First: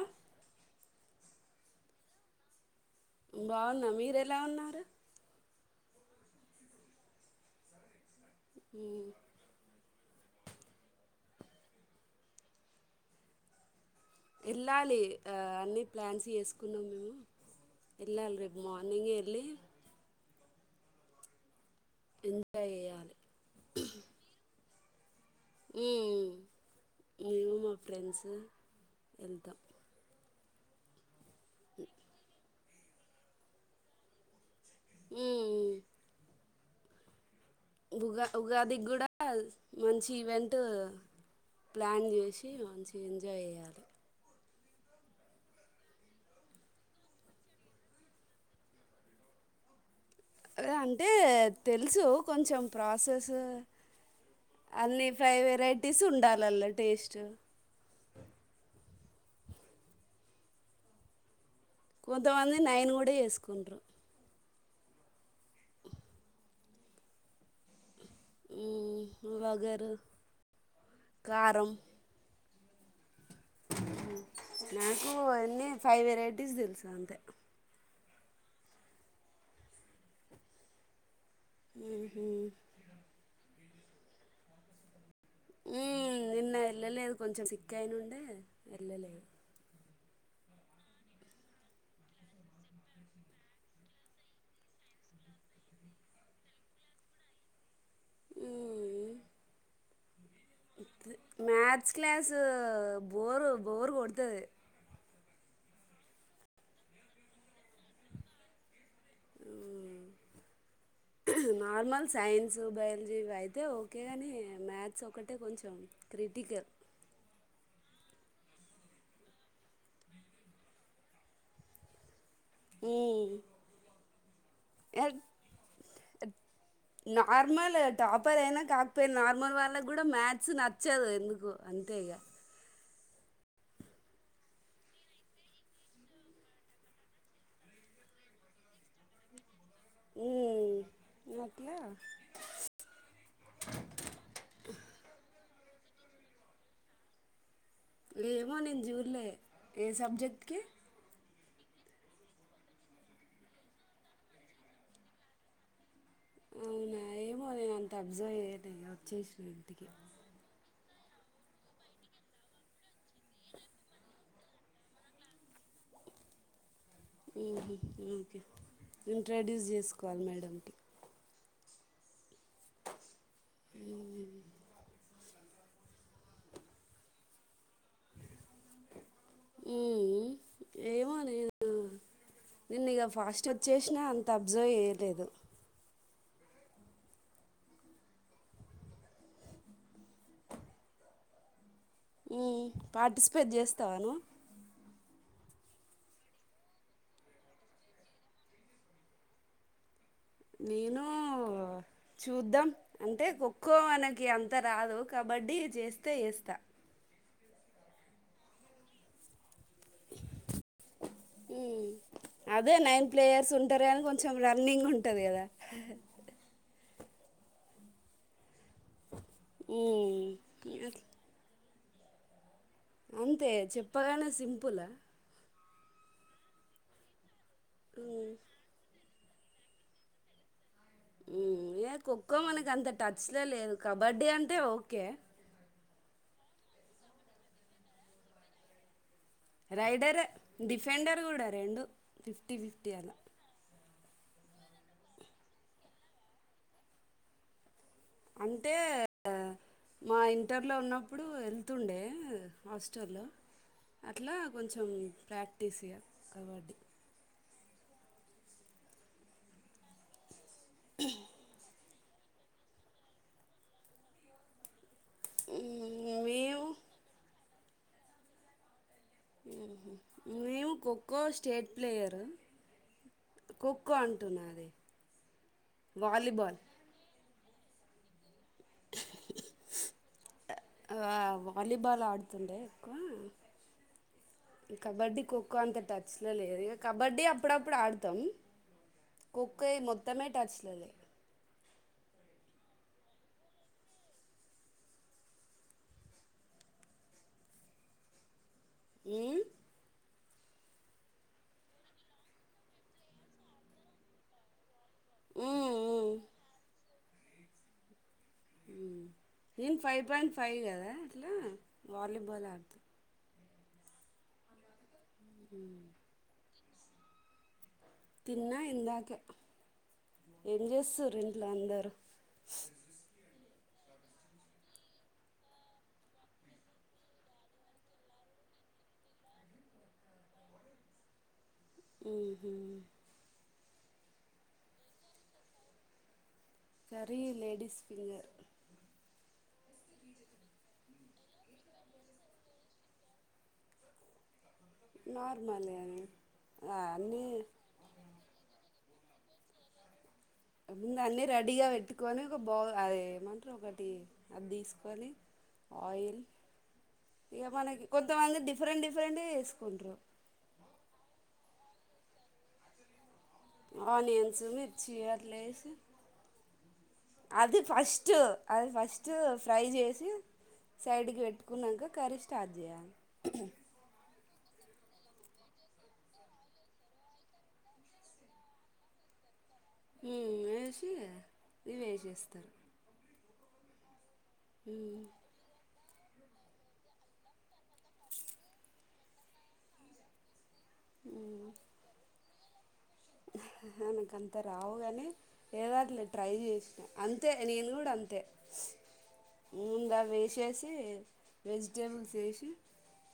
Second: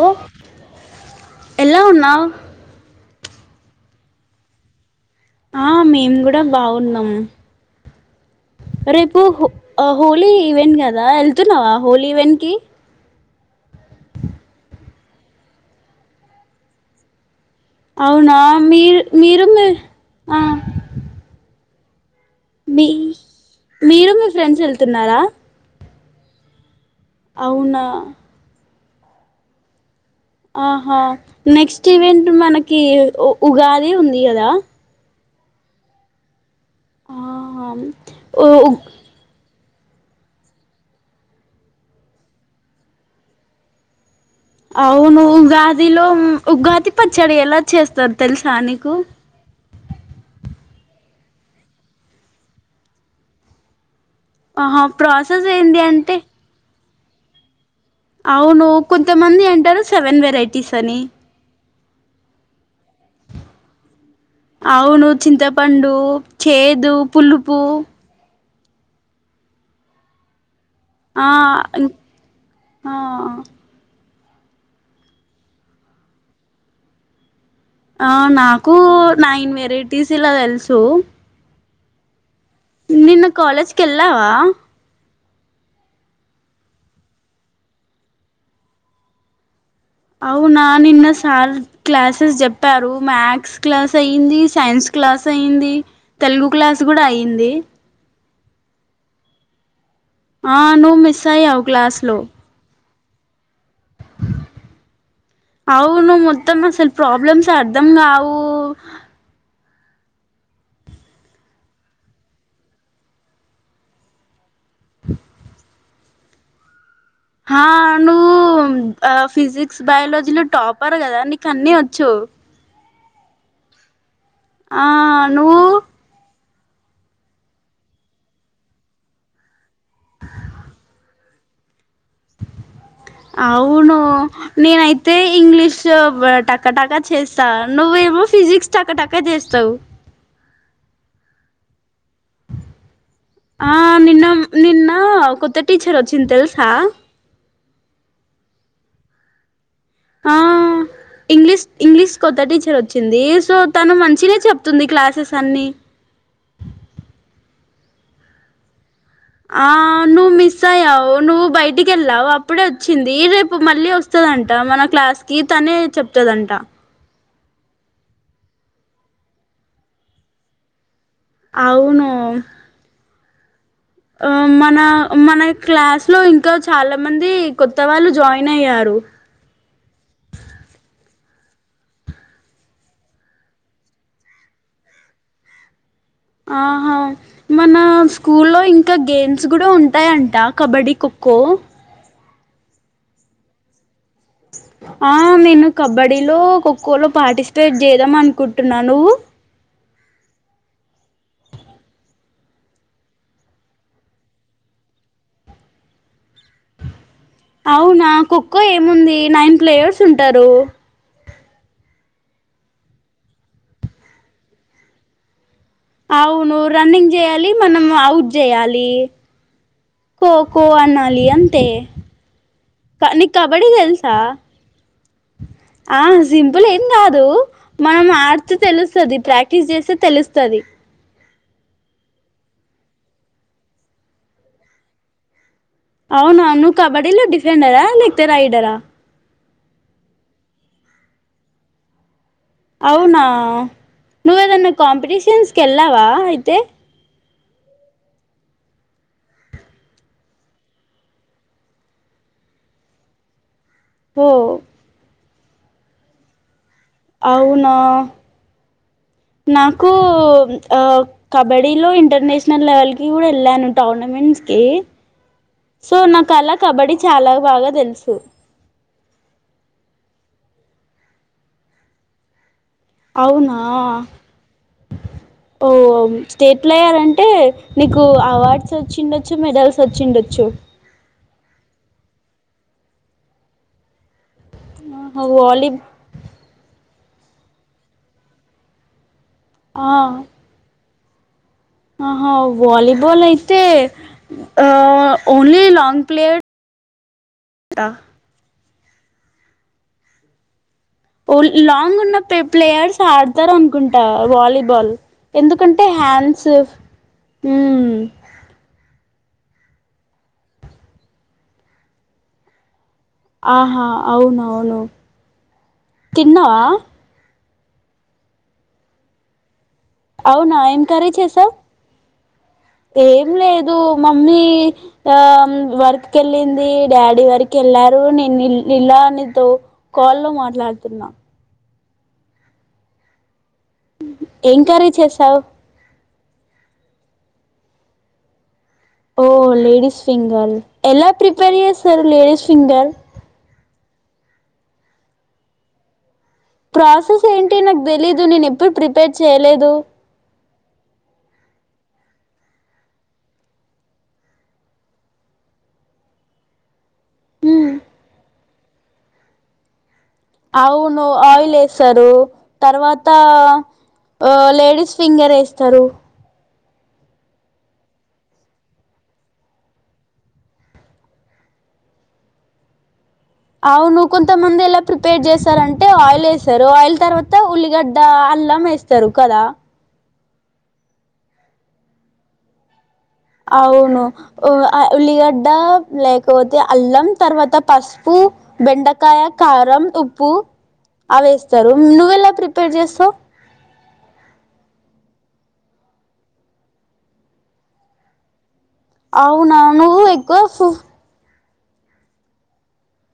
Hello ఎలా ఉన్నావ్ బాగున్న మీరూ ఎలా ఉన్నారు ఆ మేము కూడా బాగున్నాము రేపు ఉ హొ హోలీ ఈవెంట్ కదా వెళ్తున్నావా హోలీ ఈవెంట్ కి వెళ్ళాలి అన్నీ ప్లాన్స్ చేసుకున్నాం మేము వెళ్ళాలి అవునా రేపు మీరు మార్నింగ్ వెళ్ళి మీరు మీ ఆ ఎంజాయ్ మీ చేయాలి మీరు మీ ఫ్రెండ్స్ వెల్ తున్నారా ఉమ్ ఉమ్ మేము మా అవునా ఫ్రెండ్స్ ఎళ్ంతా ఆహా నెక్స్ట్ ఈవెంట్ మనకి కి ఉగాదే ఉంది కదా ఉమ్. ఆ ఉగా ఉగాది గుడా మంచి ఈవెంట్ ప్లాన్ చేసి మంచి ఎంజాయ్ చేయ్యాలి అవును ఉగాదిలో ఉగాది పచ్చడి ఎలా చేస్తారు తెలుసా నీకు అంటే తెలుసు కొంచెం ప్రాసెస్ ఆహా అన్నిీ ఫైవ్ ప్రాసెస్ ఏంటి వెరైటీస్ అంటే ఉండాలల్ల టే స్ట్ అవును కొంతమంది అంటారు సెవెన్ వెరైటీస్ అని కొంతమంది నైన్ కూడా చేసుకుంటారు అవును చింతపండు చేదు పులుపు ఉమ్ వగరు ఆ కారం ఆ నాకు అన్నిీ ఫైవ్ వెరైటీస్ తెలుసు అంతే ఆ నాకు నైన్ వెరైటీస్ ఇలా తెలుసు ఉమ్మ్మ్ నిన్న కాలేజ్ కెల్లావా ఉమ్ నిన్న వెళ్ళలేదు కొంచెం సిక్క అయినుండే వెళ్ళలేదు అవునా నిన్న సార్ క్లాసెస్ చెప్పారు మ్యాథ్స్ క్లాస్ అయ్యింది సైన్స్ క్లాస్ అయ్యింది తెలుగు క్లాస్ కూడా అయ్యింది ఆ నువ్వు మిస్ అయ్యావు మ్యాథస్ క్లాస్లో క్లాస్ బోర్ బోరు కొతది అవును్వు మొత్తం అసలు ప్రాబ్లమ్స్ అర్ధం కావు నార్మల్ సైన్స్ బయాలజీవి అయితే ఓకే కానీ మ్యాథ్స్ ఒకటే కొంచెం క్రిటికల్ ఆ నువ్వు ఆ ఫిజిక్స్ బయాలజీలో టాపర్ కదా నీకు అన్నీ వచ్చు ఈ ఆ నువ్వు నార్మల్ టాపర్ అయినా కాకపోయి నార్మల్ వాళ్ళకి కూడా మ్యాథ్స్ నచ్చదు ఎందుకు అంతేగా అవును నేనైతే ఇంగ్లీష్ టక్కటాక్క చేస్తా నువ్వేమో ఫిజిక్స్ టక్కటక్క చేస్తావు్ ఈ మట్ల ఆ నిన్న నిన్న కొత్త టీచర్ వచ్చింది తెలుసా లేమో నేను జూర్లే ఏ ఆ సబ్జెక్ట్కి ఇంగ్లీష్ ఇంగ్లీష్ కొత్త టీచర్ వచ్చింది సో తను మంచినే చెప్తుంది క్లాసెస్ అన్ని అవునా ఏమో నేను అంత అబ్జర్వ్ అయది ఆ ను మసా నువ్వు బయటికి వెళ్ళావు అప్పుడే వచ్చింది రేపు మళ్ళీ వస్తదంట మన క్లాస్ కి తనే చెప్తదంట ఓకే ఇంట్రొడ్యూస్ చేసుకోవాలి మేడంకి అవును ఆ మన మన క్లాస్ లో ఇంకా చాలా మంది కొత్త వాళ్ళు జాయిన్ అయ్యారు ఏమో నేను నిను ఇక ఫాస్ట్ వచ్చేసినా అంత అబ్జర్వ్ చేయలేదు ఆహా మన స్కూ లో ఇంకా గేమ్స్ కూడా ఉంటాయంట కబడ్డీ ఖోఖో పార్టిసిపేట్ చేస్తావాను ఆ నేను కబడ్డీలో ఖోఖోలో పార్టిసిపేట్ చేద్దాం అనుకుంటున్నానువ నేను చూద్దాం అంటే ఖోఖో మనకి అంత రాదు కబడ్డీ చేస్తే వస్తా అవునా ఖోఖో ఏముంది నైన్ ప్లేయర్స్ ఉంటారు అదే నైన్ ప్లేయర్స్ ఉంటారు కాని కొంచెం రన్నింగ్ ఉంటది కదా అవును రన్నింగ్ చేయాలి మనం అవుట్ జెయాలి ఉమ్ కో కో అనాలి అంతే నీకు అంతే కబడ్డీ తెలుసా చెప్పగానే సింపుల్ ఆ సింపుల్ ఏం కాదు మనం ఉమ్ ఆడుతే తెలుస్తది ప్రాక్టీస్ చేస్తే తెలుస్తది ఉమ్ ఏ ఖోఖో మనకి అంత టచ్ లో లేదు కబడ్డీ అంటే ఓకే అవునవును కబడ్డీలో డిఫెండరా లేకతే రైడరా రైడరే డిఫెండర్ కూడా రెండు ఫిఫ్టీ ఫిఫ్టీ అలా నువ్ ఎదన్న కాంపిటీషన్స్ కెల్లావా అయితే అంటే మా ఇంటర్లో ఉన్నప్పుడు ఎళ్తుండే హాస్టల్ ఓ అట్లా కొంచెం ప్రాక్టీస్ ఇగ కబడ్డీ అవునా నాకూ ఆ కబడ్డీలో ఇ ఇంటర్నేషనల్ లెవెల్ కి కూడా వెళ్ళాను టోర్నమెంట్స్ కి ఉమ్, సో నాకల మేము కబడ్డి చాలా బాగ తెలుసు ఊహు మేము ఖోఖో స్టేట్ ప్లేయరు అవునా ఖోఖో అంటున్నా అది ఓ వాలీబాల్ స్టేట్ ప్లేయర్ అంటే నీకు అవార్ ర్డ్స్ వోచ్చిండచ్చు మెడల్స్ వచ్చిండొచ్చు తుండే ఎక్కువ కబడ్డీ ఆహా ఖోఖో వాలీ అంత టచ్ లో లేదు కబడ్డీ అప్పుడప్పుడు ఆడతాం ఖో ఖో మొత్తమే టచ్లలేదు ఆహ వాలీబాల్ అయితే ఓన్లీ లాంగ్ ప్లేయర్ గా మ్ ఓ-లాంగ్ ఉన్న ప్లే-ప్లేయర్స్ ఆడతారు అనుకుంటా వాలీబాల్ ఉమ్ ఎందుకంటే ఉమ్ హ్యాన్స్ మ్ నేను ఫైవ్ పాయింట్ ఫైవ్ కదా అట్లా వాలీబాల్ ఆడతా ఆహా అవును అవును తిన్నావా తిన్న ఇందాకే అవునా ఏం కర్రీ చేస్తుర్రు ఇంట్లో చేసావ్ అందరు ఏం లేదు మమ్మీ ఆ వర్క్ కి వెళ్ళింది డాడీ వర్క్ కి వెళ్లారు నేను ఇలా నీతో కాల్లో మాట్లాడుతున్నా ఊహు ఏం కర్రీ చేసావు కర్రీ లేెడీస్ ఫింగర్ ఓ లేడీస్ ఫింగర్ ఎలా ప్రిపేర్ చేస్తరు లేడీస్ ఫింగర్ నార్మల్ అది ప్రాసెస్ ఏంటి నాకు తెలియుదు నేను ఎప్పు ప్రిపేర్ చేయలేదు ముందు అన్నీ రెడీగా పెట్టుకొని ఒక బౌల్ అద ఏమంటారు ఒకటి అది తీసుకొని ఆయిల్ ఇక మనకి కొంతమంది డిఫరెంట్ డిఫరెంటట్ గా చేసుకుంటరు అవును ఆయిల్ వేస్తారు తర్వాత త ఆనియన్స్ ఆ మిర్చి లేడీస్ ఫింగర్ అట్లా వేసి వేస్తారు అది ఫస్ట్ అది ఫస్ట్ ఫ్రై చేసి సైడ్కి పెట్టుకున్నాక కర్రీ స్టార్ట్ చేయాలి అవును కొంతమంది ఎలా ప్రిపేర్ చేస్తారంటే ఆయిల్ వేస్తారు ఆయిల్ తర్వాత ఉల్లిగడ్డ అల్లం వేస్తారు కదా మ్ వేసి ఇవి వేసేస్తారు అవును ఉ ఆ ఉమ్, ఉల్లీగడ్డా లేకపోతే అల్లం తర్వాత పసుపు, బెండకాయ, కారం, ఉప్పు అవేస్తారు నువ్వెలా ప్రిప పేట్ చేస్తవ్ నాకు అంత రావు కాని ఏదట్ ట్రై చేసినా అంతే నేను కూడా అంతే అవునా నువ్వు ముందుగా ఎకువఫ వేసేసి వెజిటేబుల్స్ వేసి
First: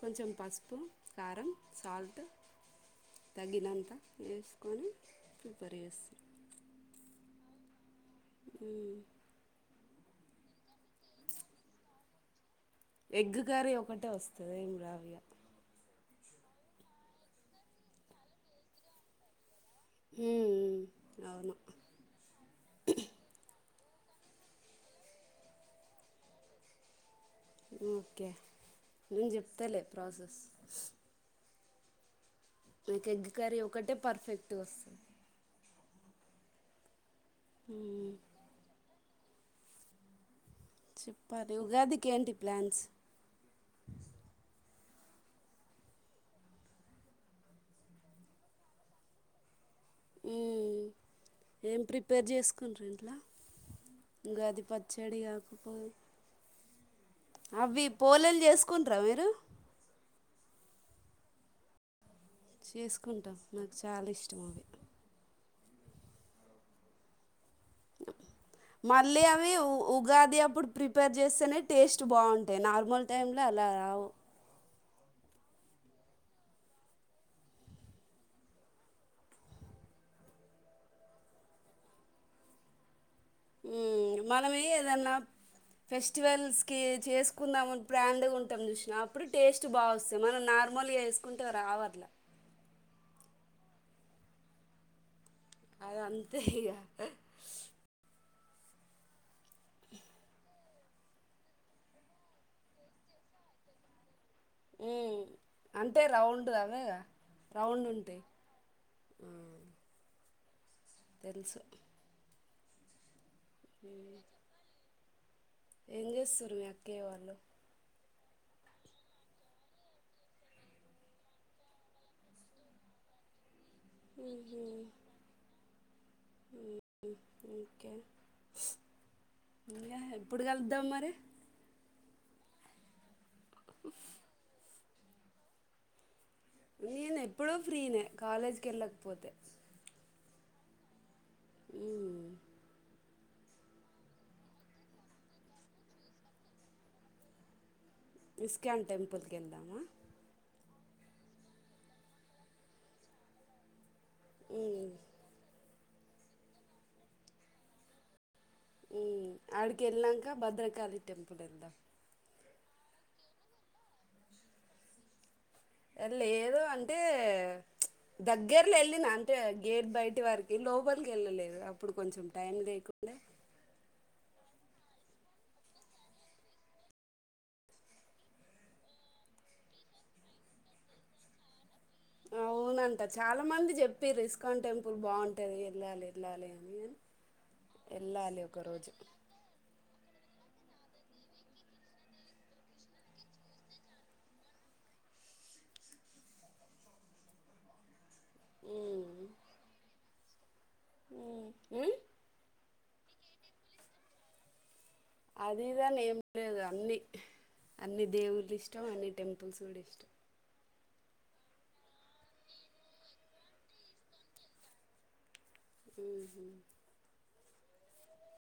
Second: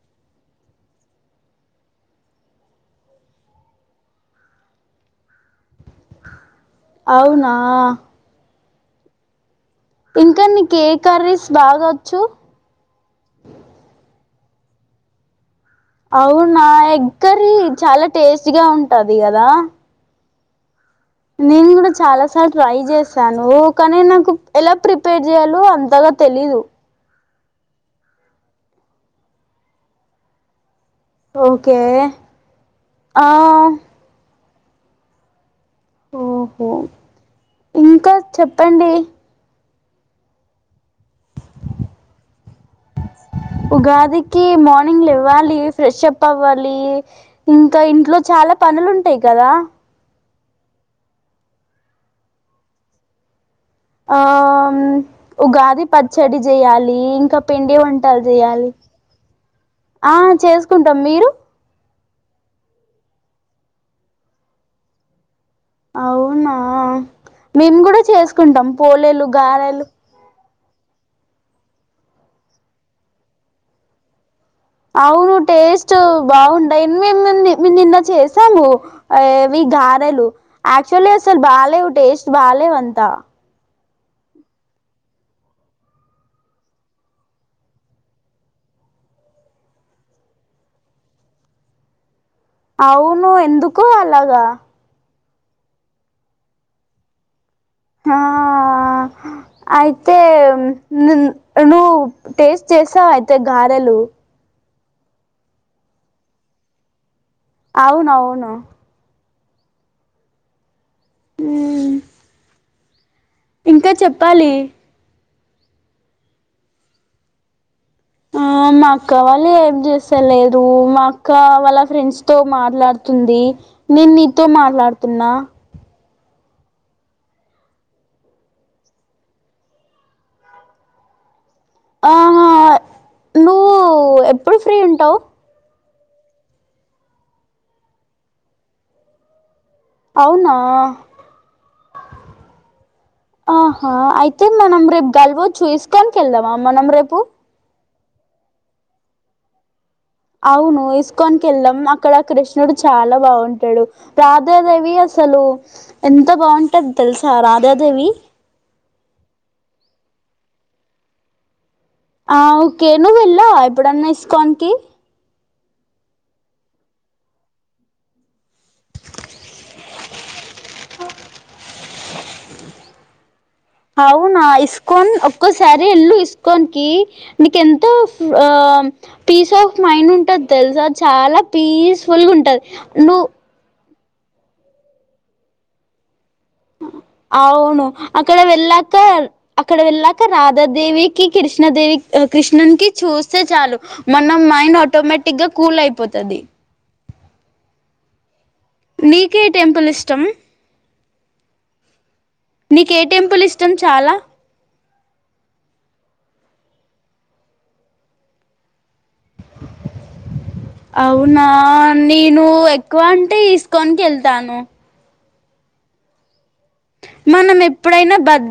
కొంచెం పసుపు కారం సాల్ట్ తగినంత వేసి కొని అవునా ఉ ఇంకా నీకే కర్రీస్ బాగా వచ్చు ఎగ్గు కర్రీ ఒకటే వస్తుంది ఏం రాదు ఇగ అవునా ఎగ్ కర్రీ చాలా టేస్ట్ గా ఉంటది కదా ఉ నేను కూడా చాలా సార్ ట్రై చేశాను కానీ నాకు ఎలా ప్రిపేర్ చేయాలో అంతగా తెలీదు ఓకే నేను చెప్తాలే ప్రాసెస్ ఓకే నాకు ఆ ఎగ్ కర్రీ ఒకటే పర్ఫెక్ట్ ధోస్ ఓహో ఇంకా చెప్పండి చెప్పాలి ఉగాదికి ఏంటి ప్లాన్స్ ఉగాదికి మార్నింగ్ లేవ్వాలి ఫ్రెష్ అప్ అవ్వాలి ఇంకా ఇంట్లో చాలా పనులు ఉంటాయి కదా ఉ ఏం ప్రిపేర్ చేసుకుంటారు ఇంట్లా ఆ ఉగాది కాకపోతే పచ్చడి చేయాలి ఇంకా పిండి అవి వంటలు పోలేలు చెయాలి చేసుకుంటారా మీరు ఆ చేసుకుంటాం మీరు చేసుకుంటాం నాకు చాలా ఇష్టం అవి అవునా మేము కూడా చేసుకుంటాం మళ్ళీ పోలేలు అవి గారెలు ఉగాది అప్పుడు ప్రిపేర్ చేస్తేనే టేస్ట్ బాగుంటాయి నార్మల్ టైంలో అలా రావు అవును టేస్ట్ బాగుంటాయి మేముము నిన్న చేసాము గారెలు ఆక్చువల్లీ అసలు బాలేవు టేస్ట్ బాలేవు అంతా మనమే ఏదన్నా ఫెస్టివల్స్కి చేసుకుందామని బ్రాండ్గ ఉంటం చూసినా అప్పుడు టేస్ట్ బాగా వస్తుంది మనం నార్మల్గా వేసుకుంటే రావట్ల అవును ఎందుకో అలాగా అది అంతే ఇగ ఆ అయితే ను నువ్వు టేస్ట్ చేస్తావ అయితే గారెలు ఆ అంటే రౌండ్ అవేగా రౌండ్ ఉంటాయి అవునవును తెలుసు ఇంకా చెప్పాలి ఏం చేస్తారు మీ అక్కయ్య వాళ్ళు ఆ మా అక్క వాళ్ళు ఏం చేసలేదు మా అక్క వాళ్ళ ఫ్రెండ్స్ తో మాట్లాడుతుంది నేను నీతో మాట్లాడుతున్నా ఓకే ఇంకా ఎప్పుడు కలుద్దాం మరి ఆ నువ్వు ఎప్పుడు ఫ్రీ ఉం ఉంటావ్ నేను ఎప్పుడూ ఫ్రీనే కాలేజకి వెళ్ళకపోతే అవునా హు ఆహా అయితే మనం రేపు గలవచూ ఇస్కాన్ కి వెళ్దామా మనం రేపు ఇస్కాన్ టెంపుల్కి వెళ్దామా అవును ఇస్కాన్ వెళ్దాం అక్కడ కృష్ణుడు చాలా బాగుంటాడు రాధ ఉమ్, దేవి అసలు ఎంత బాగుంటది తెలుసా రాధాదేవి హు అడుకి ఎలనాక భద్రకాళి టెంపుల్ కి వెళ్దాం ఆ ఓకే నువ్వు వెళ్ళావ ఎప్పుడన్నా ఇస్కాన్ కి లేదు అంటే దగ్గరలో వెళ్ళినా అంటే గేట్ బయటి వరికి లోపలికి వెళ్ళలేదు అప్పుడు కొంచెం టైం లేకుండా అవునా ఇస్కాన్ ఒక్కోసారి ఎల్లు ఇస్కాన్ కి నీకు ఎంతో పీస్ ఆఫ్ మైండ్ ఉంటుంది తెలుసా చాలా పీస్ ఫుల్ ఉంటది నువ్వు పిరు ఇస్కాన్ టెంపుల్ బాగుంటాది వెళ్ళాలి వెళ్ళాలి అని కానీ అవును అక్కడ వెళ్ళాలి ఒకరోజు వెళ్ళాక అక్కడ వెళ్ళాక అక రాధాదేవికి కృష్ణదేవి కృష్ణన్ క చూస్తే చాలు మన మైండ్ ఆటోమేటిక్ గా కూల్ అయిపోతుది నీకే టెంపుల్ ఇష్టం ఉ ఉమ్ నీక ఏ టెంపులు ఇష్టం చాలా అదిదనే ఏం లేదు అన్ని అన్ని దేవుళ్ళ ఇష్టం అన్ని టెంపుల్స్ కూడా ఇష్టం అవునా నేను ఎక్కువ అంటే ఇస్కాన్కి వెళ్తాను ఉ హు మనం ఎప్పుడైనా బ